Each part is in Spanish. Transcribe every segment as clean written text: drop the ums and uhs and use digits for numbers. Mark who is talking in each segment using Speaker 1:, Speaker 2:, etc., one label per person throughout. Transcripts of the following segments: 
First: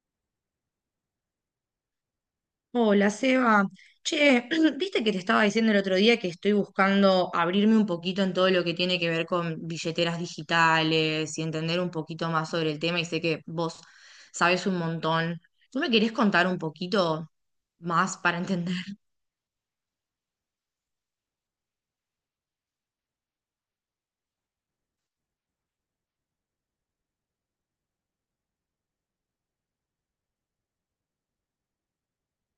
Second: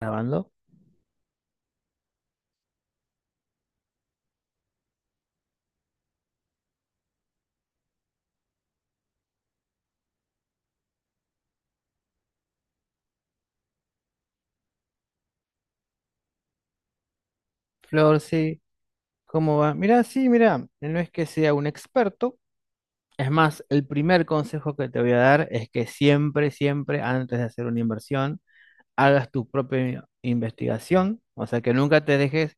Speaker 1: Grabando.
Speaker 2: Hola, Seba. Che, viste que te estaba diciendo el otro día que estoy buscando abrirme un poquito en todo lo que tiene que ver con billeteras digitales y entender un poquito más sobre el tema, y sé que vos sabes un montón. ¿Tú me querés contar un poquito más
Speaker 1: Flor,
Speaker 2: para
Speaker 1: sí,
Speaker 2: entender?
Speaker 1: ¿cómo va? Mira, sí, mira, no es que sea un experto. Es más, el primer consejo que te voy a dar es que siempre, siempre, antes de hacer una inversión, hagas tu propia investigación. O sea, que nunca te dejes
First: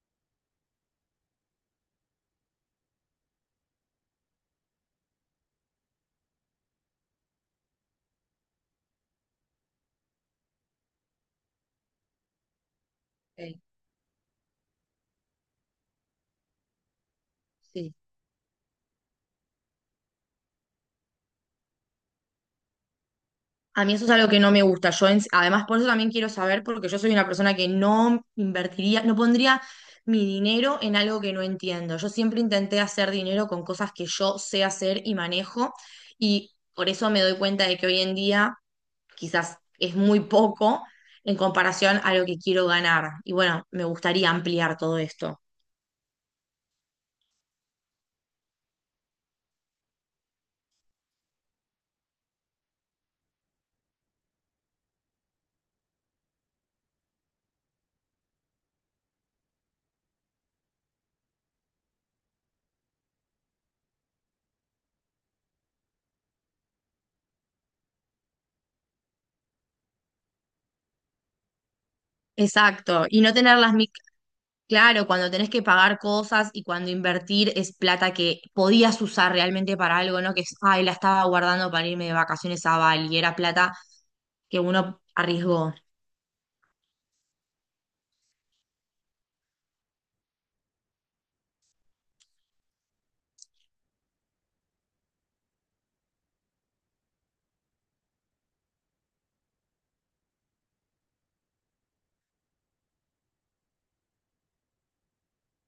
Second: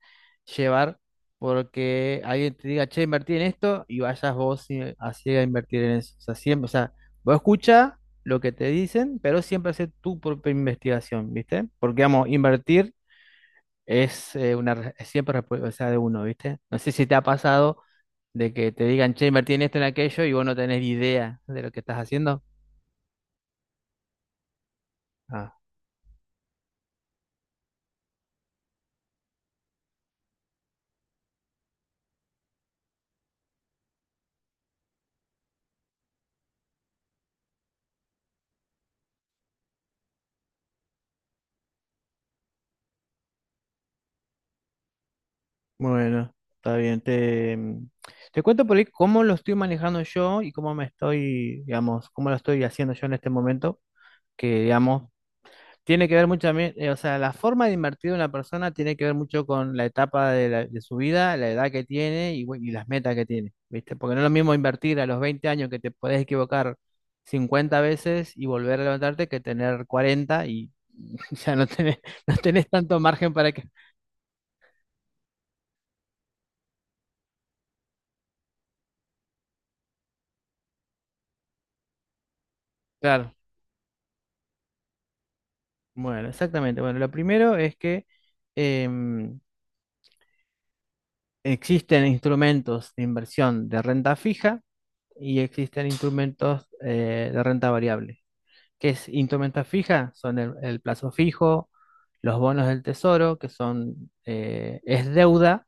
Speaker 1: llevar porque alguien te diga, che, invertí en esto y vayas vos y así a invertir en eso. O sea, siempre, o sea, vos escucha lo que te dicen, pero siempre hace tu propia investigación, ¿viste? Porque, vamos, invertir
Speaker 2: Ok.
Speaker 1: es es siempre responsabilidad de uno, ¿viste? No sé si te ha pasado
Speaker 2: Sí.
Speaker 1: de que te digan, che, invertí en esto, en aquello, y vos no tenés idea de lo que estás haciendo.
Speaker 2: A mí eso es algo que no me gusta. Sí,
Speaker 1: Ah,
Speaker 2: además, por eso también quiero saber, porque yo soy una persona que no invertiría, no pondría mi dinero en algo que no entiendo. Yo siempre intenté hacer dinero con cosas que yo sé hacer y manejo, y por eso me doy cuenta de que hoy en día quizás es muy poco en comparación a lo que quiero ganar. Y bueno, me gustaría ampliar todo esto.
Speaker 1: bueno, está bien. Te cuento por ahí cómo lo estoy manejando yo y cómo me estoy, digamos, cómo lo estoy haciendo yo en este momento, que, digamos, tiene que ver mucho también, o sea, la forma de invertir de una persona tiene que ver mucho con la etapa de, de su vida, la edad que tiene y, bueno, y las metas que tiene, ¿viste? Porque no es lo mismo invertir a los 20 años que te podés equivocar 50 veces y volver a levantarte que tener 40 y ya no tenés, no tenés tanto
Speaker 2: Exacto, y
Speaker 1: margen
Speaker 2: no
Speaker 1: para
Speaker 2: tener
Speaker 1: que...
Speaker 2: las Claro, cuando tenés que pagar cosas y cuando invertir es plata que podías usar realmente para algo, ¿no? Que es, ay, la estaba guardando para irme de vacaciones a Bali, y era
Speaker 1: Claro,
Speaker 2: plata que uno arriesgó.
Speaker 1: bueno, exactamente. Bueno, lo primero es que em, existen instrumentos de inversión de renta fija y existen instrumentos de renta variable. Que es instrumenta fija, son el plazo fijo, los bonos del tesoro, que son, es deuda,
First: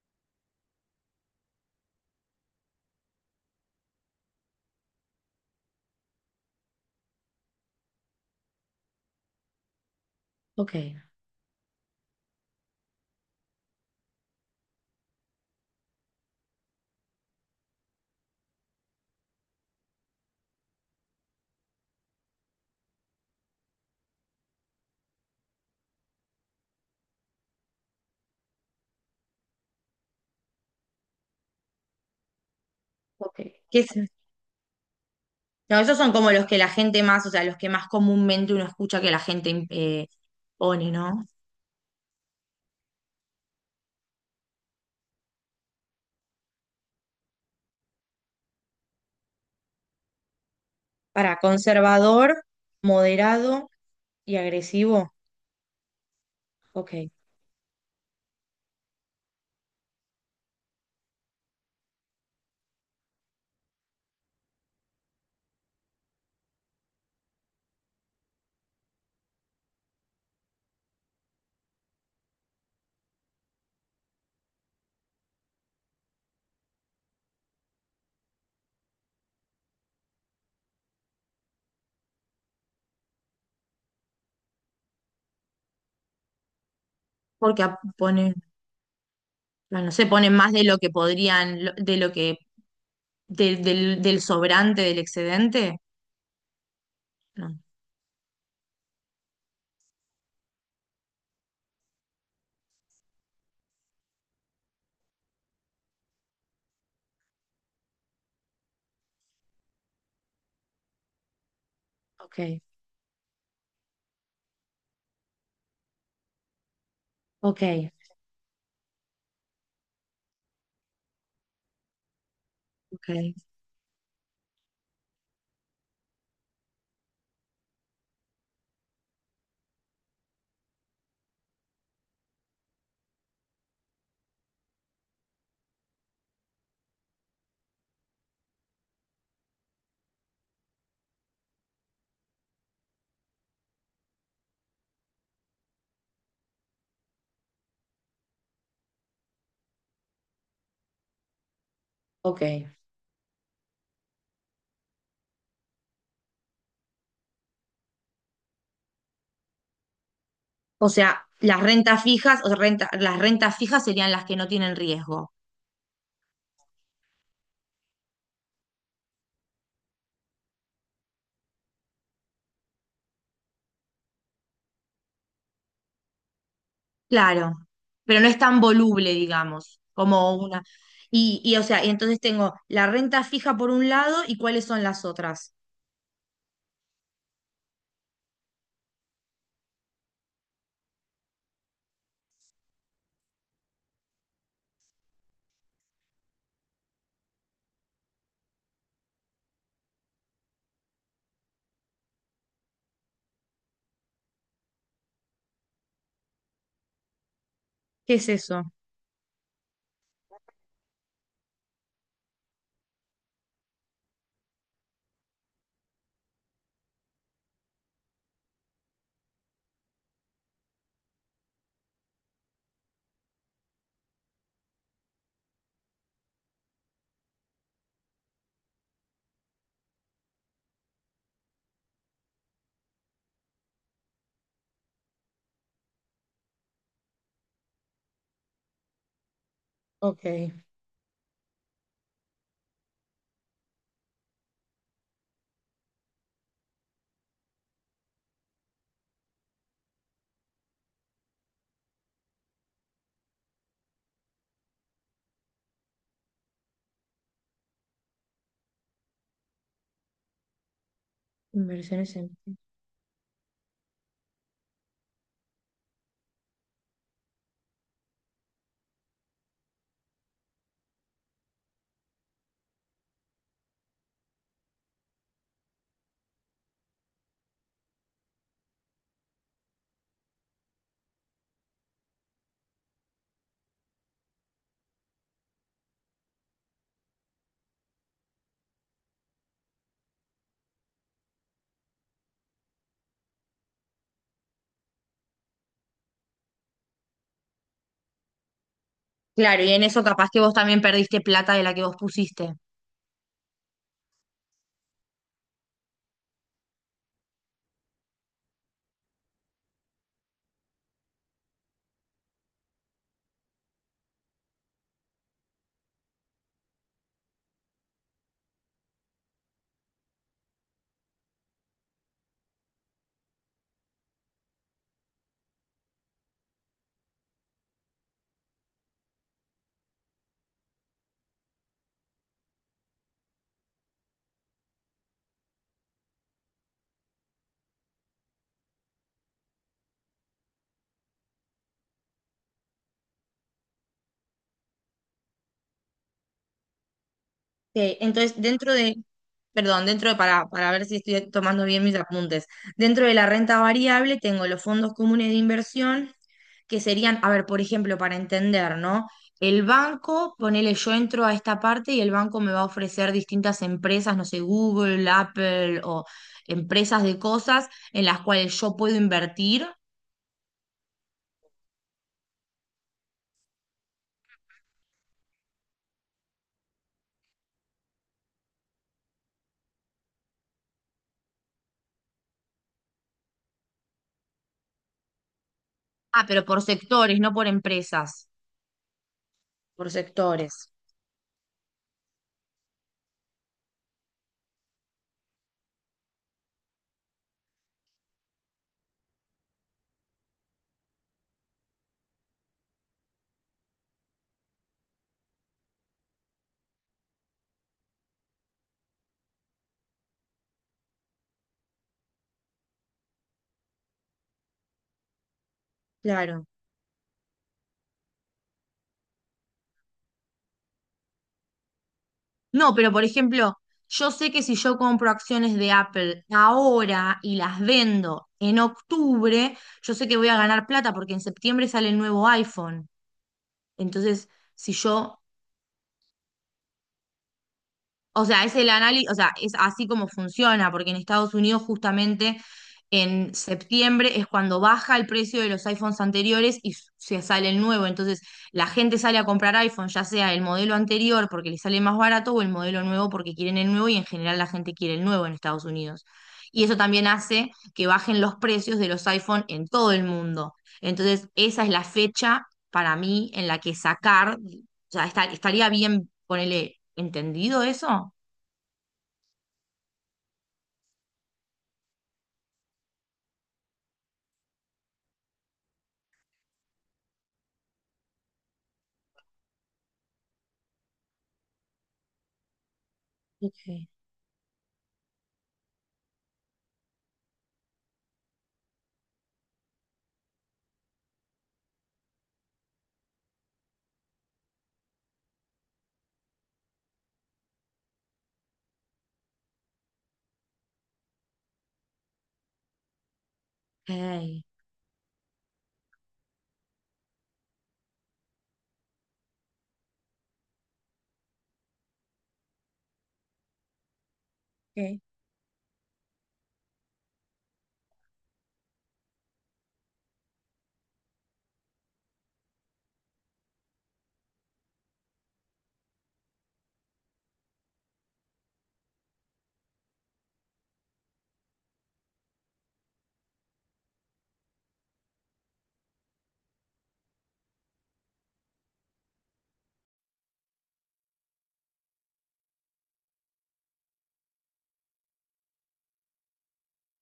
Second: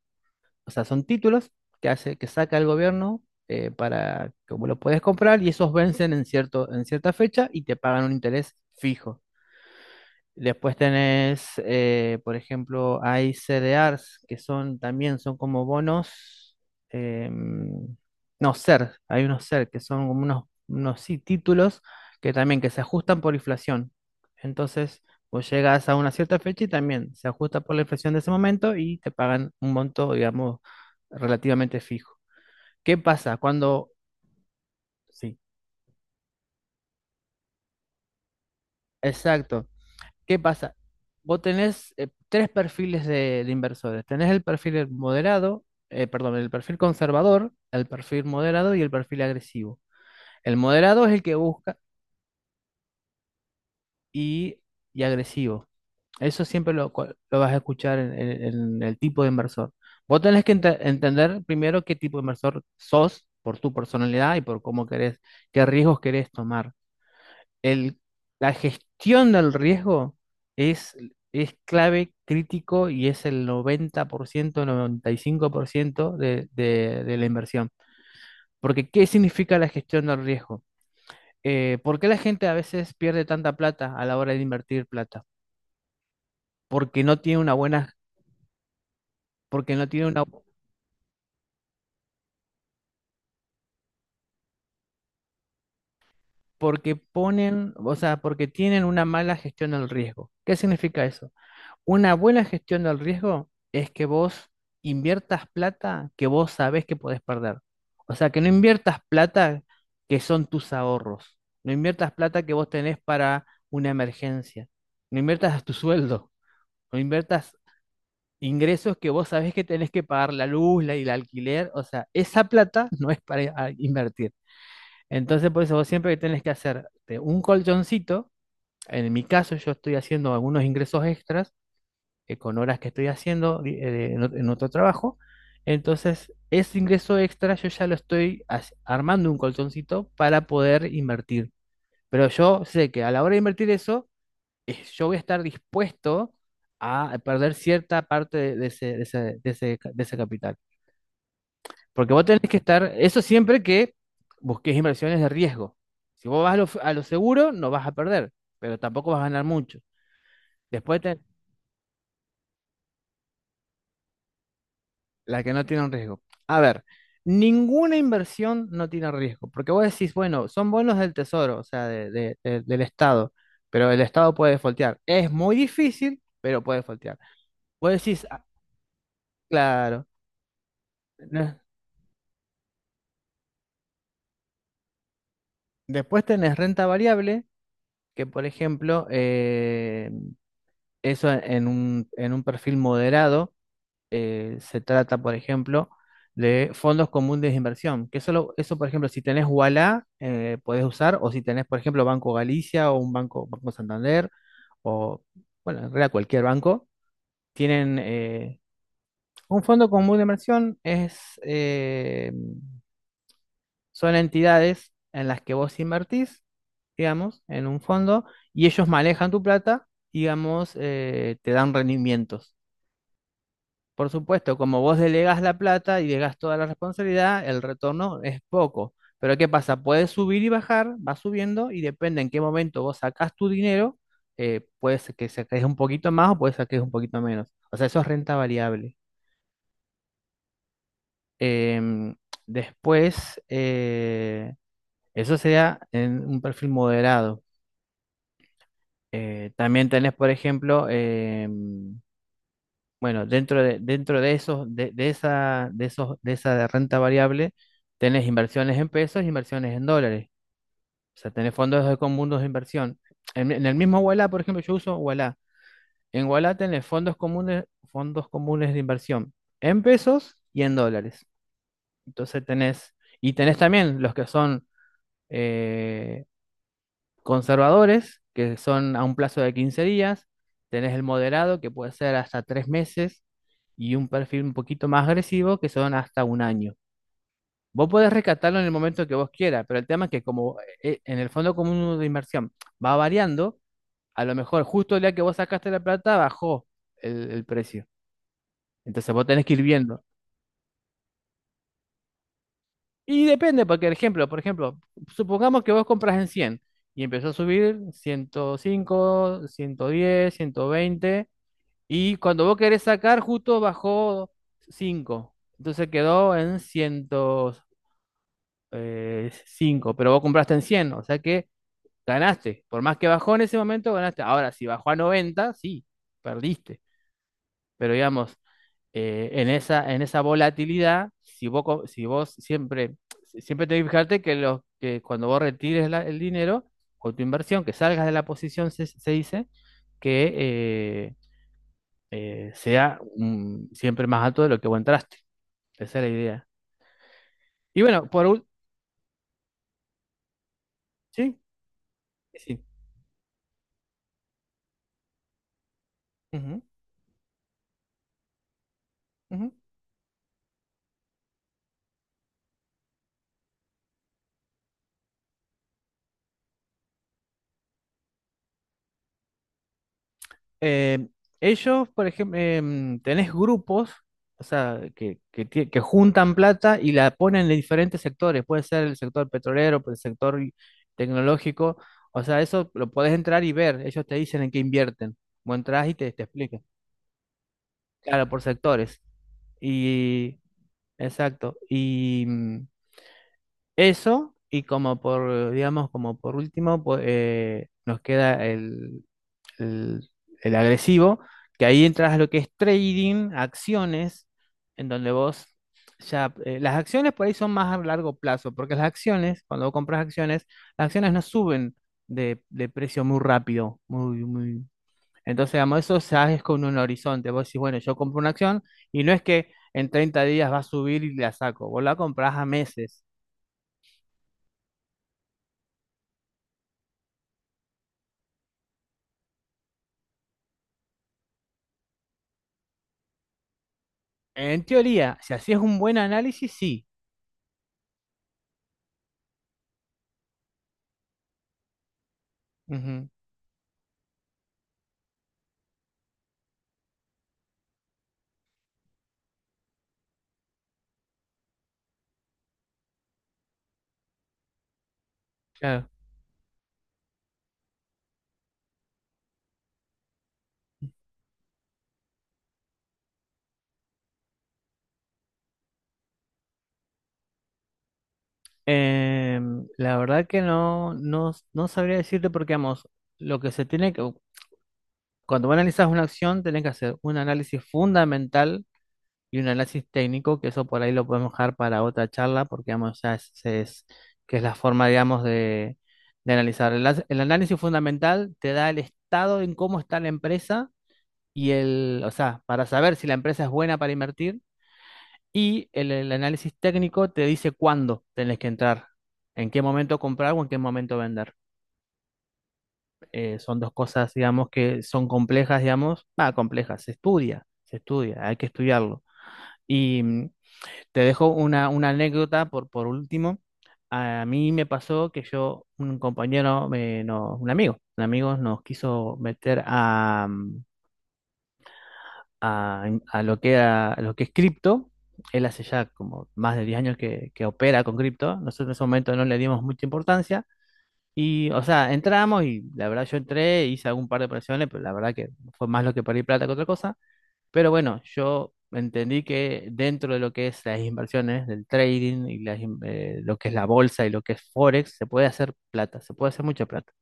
Speaker 1: o sea, son títulos que hace, que saca el gobierno para, como lo puedes comprar, y esos vencen en cierto, en cierta fecha y te pagan un interés fijo.
Speaker 2: Ok,
Speaker 1: Después tenés, por ejemplo, hay CDRs que son también son como bonos, em, no, SER, hay unos SER que son como unos sí, títulos que también que se ajustan por inflación. Entonces, vos llegas a una cierta fecha y también se ajusta por la inflación de ese momento y te pagan un monto, digamos, relativamente fijo. ¿Qué pasa
Speaker 2: ok. ¿Qué es?
Speaker 1: cuando...? Sí,
Speaker 2: No, esos son como los que la gente más, o sea, los que más comúnmente uno escucha que la gente
Speaker 1: exacto. ¿Qué pasa?
Speaker 2: pone, ¿no?
Speaker 1: Vos tenés tres perfiles de inversores. Tenés el perfil moderado, perdón, el perfil conservador, el perfil moderado y el perfil agresivo. El moderado es el que
Speaker 2: Para
Speaker 1: busca,
Speaker 2: conservador, moderado y
Speaker 1: y, y
Speaker 2: agresivo.
Speaker 1: agresivo. Eso siempre
Speaker 2: Ok.
Speaker 1: lo vas a escuchar en, en el tipo de inversor. Vos tenés que entender primero qué tipo de inversor sos por tu personalidad y por cómo querés, qué riesgos querés tomar. el, la gestión del riesgo es, es clave, crítico y es el 90%, 95% de la inversión. Porque, ¿qué significa la gestión del riesgo? ¿Por qué la gente a veces pierde tanta plata a la hora de invertir plata? Porque no tiene una
Speaker 2: Porque
Speaker 1: buena,
Speaker 2: pone.
Speaker 1: porque
Speaker 2: No,
Speaker 1: no
Speaker 2: no se
Speaker 1: tiene una,
Speaker 2: ponen más de lo que podrían, de lo que, del del sobrante, del excedente.
Speaker 1: Porque
Speaker 2: No,
Speaker 1: ponen, o sea, porque tienen una mala gestión del riesgo. ¿Qué significa eso? Una buena gestión del riesgo es que vos inviertas plata que vos sabés que podés perder. O sea, que no inviertas plata que son tus ahorros. No inviertas
Speaker 2: ok,
Speaker 1: plata que vos tenés para una emergencia. No inviertas tu sueldo. No inviertas
Speaker 2: ok,
Speaker 1: ingresos que vos sabés que tenés que pagar la luz, y el alquiler. O sea, esa plata
Speaker 2: ok.
Speaker 1: no es para invertir. Entonces, por eso vos siempre que tenés que hacerte un colchoncito. En mi caso, yo estoy haciendo algunos ingresos extras con horas que estoy haciendo en otro trabajo. Entonces, ese ingreso extra yo ya lo estoy armando un colchoncito para poder invertir. Pero yo sé que a la hora de invertir eso, yo voy a estar dispuesto a perder cierta parte de ese, de ese, de ese ca- de ese capital. Porque vos tenés que
Speaker 2: Ok.
Speaker 1: estar, eso siempre que busques inversiones de riesgo. Si vos vas a lo seguro, no vas a perder, pero tampoco vas a ganar mucho.
Speaker 2: O
Speaker 1: Después te-
Speaker 2: sea, las rentas fijas, o sea, las rentas fijas serían las que no tienen riesgo.
Speaker 1: La que no tiene un riesgo. A ver, ninguna inversión no tiene riesgo, porque vos decís, bueno, son bonos del tesoro, o sea, del Estado, pero el Estado puede foltear. Es muy difícil, pero puede foltear.
Speaker 2: Claro,
Speaker 1: Vos
Speaker 2: pero
Speaker 1: decís:
Speaker 2: no es
Speaker 1: "Ah,
Speaker 2: tan voluble, digamos,
Speaker 1: claro,
Speaker 2: como una.
Speaker 1: no".
Speaker 2: Y o sea, y entonces tengo la renta fija por un lado, y cuáles son las otras.
Speaker 1: Después tenés renta variable, que por ejemplo, eso en un perfil moderado. Se trata, por ejemplo, de fondos comunes de inversión, que solo, eso, por ejemplo, si tenés Ualá, podés usar, o si tenés, por ejemplo, Banco Galicia o un banco, Banco Santander, o, bueno, en realidad cualquier banco, tienen
Speaker 2: ¿Qué es eso?
Speaker 1: un fondo común de inversión, son entidades en las que vos invertís, digamos, en un fondo, y ellos manejan tu plata, digamos, te dan rendimientos. Por supuesto, como vos delegás la plata y delegás toda la responsabilidad, el retorno es poco. Pero ¿qué pasa? Puedes subir y bajar, va subiendo y depende en qué momento vos sacás tu dinero, puede ser que saques un poquito más o puede ser que saques un poquito menos. O sea, eso es renta variable.
Speaker 2: Ok.
Speaker 1: Em, Después, eso sería en un perfil moderado. También tenés, por ejemplo, bueno, dentro de esos, de esa, de esos, de esa renta variable, tenés inversiones en pesos, inversiones en dólares. O sea, tenés fondos de
Speaker 2: Inversiones en...
Speaker 1: comunes de inversión. En el mismo Ualá, por ejemplo, yo uso Ualá. En Ualá tenés fondos comunes, de inversión en pesos y en dólares. Entonces tenés, y tenés también los que son eh, conservadores, que son a un plazo de 15 días, tenés el moderado, que puede ser hasta 3 meses, y un perfil un poquito más agresivo, que son hasta un año. Vos podés rescatarlo en el momento que vos quieras, pero el tema es que como en el fondo común de inversión va variando, a lo mejor justo el día que vos sacaste la plata bajó el precio. Entonces vos tenés que ir
Speaker 2: Claro, y en
Speaker 1: viendo.
Speaker 2: eso capaz que vos también perdiste plata de la que vos pusiste.
Speaker 1: Y depende, porque el ejemplo, por ejemplo, supongamos que vos compras en 100 y empezó a subir 105, 110, 120. Y cuando vos querés sacar, justo bajó cinco. Entonces quedó en 105, pero vos compraste en 100, o sea que ganaste. Por más que bajó en ese momento, ganaste. Ahora, si bajó a 90, sí, perdiste. Pero digamos, en esa volatilidad, si vos, si vos siempre, siempre tenés que fijarte que, que cuando vos retires el dinero o tu inversión, que salgas de la posición, se dice, que sea, siempre más alto de lo que vos entraste. Esa es la idea. Y
Speaker 2: Ok,
Speaker 1: bueno, por
Speaker 2: entonces
Speaker 1: último,
Speaker 2: dentro de, perdón, dentro de, para ver si estoy
Speaker 1: sí,
Speaker 2: tomando bien mis apuntes,
Speaker 1: sí.
Speaker 2: dentro de la renta variable tengo los fondos comunes de inversión,
Speaker 1: Ujú,
Speaker 2: que serían, a ver, por ejemplo, para entender, ¿no?
Speaker 1: ujú.
Speaker 2: El banco, ponele, yo entro a esta parte y el banco me va a ofrecer distintas empresas, no sé, Google, Apple o empresas de cosas en las cuales yo puedo invertir.
Speaker 1: Eh, ellos, por ejemplo, tenés grupos, o sea, que juntan plata y la ponen en diferentes sectores. Puede ser el sector petrolero, puede ser el sector tecnológico. O sea, eso lo podés entrar y ver. Ellos te dicen en qué invierten. Vos entrás y te
Speaker 2: Ah, pero por
Speaker 1: explican.
Speaker 2: sectores, no por empresas,
Speaker 1: Claro, por sectores.
Speaker 2: por
Speaker 1: Y,
Speaker 2: sectores.
Speaker 1: exacto. Y, eso, y como por, digamos, como por último, pues, nos queda el- el agresivo, que ahí entras a lo que es trading, acciones, en donde vos ya, las acciones por ahí son más a largo plazo, porque las acciones, cuando vos compras acciones, las acciones no suben de precio muy rápido, muy, muy. Entonces, digamos, eso ya es
Speaker 2: Claro.
Speaker 1: con un horizonte. Vos decís, bueno, yo compro una acción y no es que en 30 días va a subir y la saco, vos la comprás a
Speaker 2: No, pero
Speaker 1: meses.
Speaker 2: por ejemplo, yo sé que si yo compro acciones de Apple ahora y las vendo en octubre, yo sé que voy a ganar plata porque en septiembre sale el nuevo iPhone. Entonces,
Speaker 1: En
Speaker 2: si
Speaker 1: teoría,
Speaker 2: yo...
Speaker 1: si hacías un buen análisis, sí.
Speaker 2: O sea, es el análisis, o sea, es así como funciona, porque en Estados Unidos justamente
Speaker 1: Ujú,
Speaker 2: en septiembre es cuando baja el precio de los iPhones anteriores y se sale el nuevo. Entonces, la gente sale a comprar iPhone, ya sea el modelo anterior porque le sale más barato o el modelo nuevo porque quieren el nuevo, y en general la gente quiere el nuevo en Estados
Speaker 1: claro.
Speaker 2: Unidos. Y eso también hace que bajen los precios de los iPhone en todo el mundo. Entonces, esa es la fecha para mí en la que sacar, o sea, estaría bien, ponerle, ¿entendido eso?
Speaker 1: La verdad que no sabría decirte porque, vamos, lo que se tiene que, cuando vos analizas una acción, tenés que hacer un análisis fundamental y un análisis técnico, que eso por ahí lo podemos dejar para otra charla, porque, vamos, ya
Speaker 2: Ok.
Speaker 1: que es la forma, digamos, de analizar. El análisis fundamental te da el estado en cómo está la empresa y o sea, para saber si la empresa es buena para invertir. Y el análisis técnico te dice cuándo tenés que entrar, en qué momento comprar o en qué momento vender. Son dos cosas,
Speaker 2: Ey.
Speaker 1: digamos, que son complejas, digamos, complejas, se estudia, hay que estudiarlo. Y te dejo una anécdota por último. A mí me
Speaker 2: Ok.
Speaker 1: pasó que yo, un compañero, no, un amigo nos quiso meter a, mm, a lo que era, a lo que es cripto. Él hace ya como más de 10 años que opera con cripto. Nosotros en ese momento no le dimos mucha importancia. Y, o sea, entramos y la verdad yo entré, hice algún par de operaciones, pero la verdad que fue más lo que perdí plata que otra cosa. Pero bueno, yo entendí que dentro de lo que es las inversiones, del trading y lo que es la bolsa y lo que es Forex, se puede hacer plata, se puede hacer mucha plata,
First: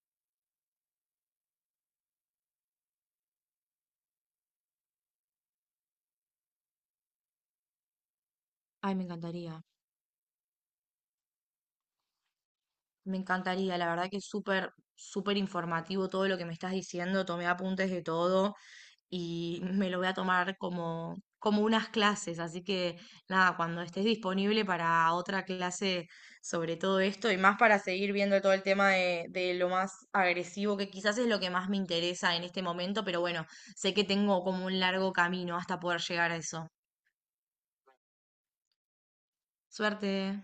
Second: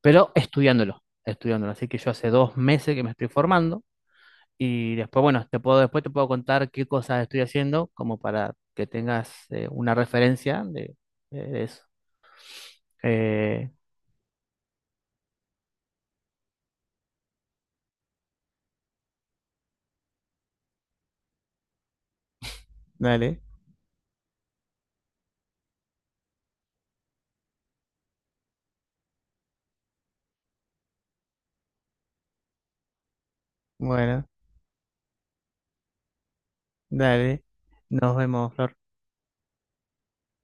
Speaker 1: pero estudiándolo, estudiándolo. Así que yo hace 2 meses que me estoy formando y después, bueno, después te puedo contar qué cosas estoy haciendo, como para que
Speaker 2: Ay, me
Speaker 1: tengas
Speaker 2: encantaría.
Speaker 1: una referencia de eso.
Speaker 2: Me
Speaker 1: Eh,
Speaker 2: encantaría, la verdad que es súper, súper informativo todo lo que me estás diciendo. Tomé apuntes de todo y me lo voy a tomar como, como unas clases. Así que
Speaker 1: dale,
Speaker 2: nada, cuando estés disponible para otra clase sobre todo esto y más, para seguir viendo todo el tema de lo más agresivo, que quizás es lo que más me interesa en este momento, pero bueno, sé que
Speaker 1: bueno,
Speaker 2: tengo como un largo camino hasta poder llegar a eso.
Speaker 1: dale. Nos vemos, Flor.
Speaker 2: Suerte.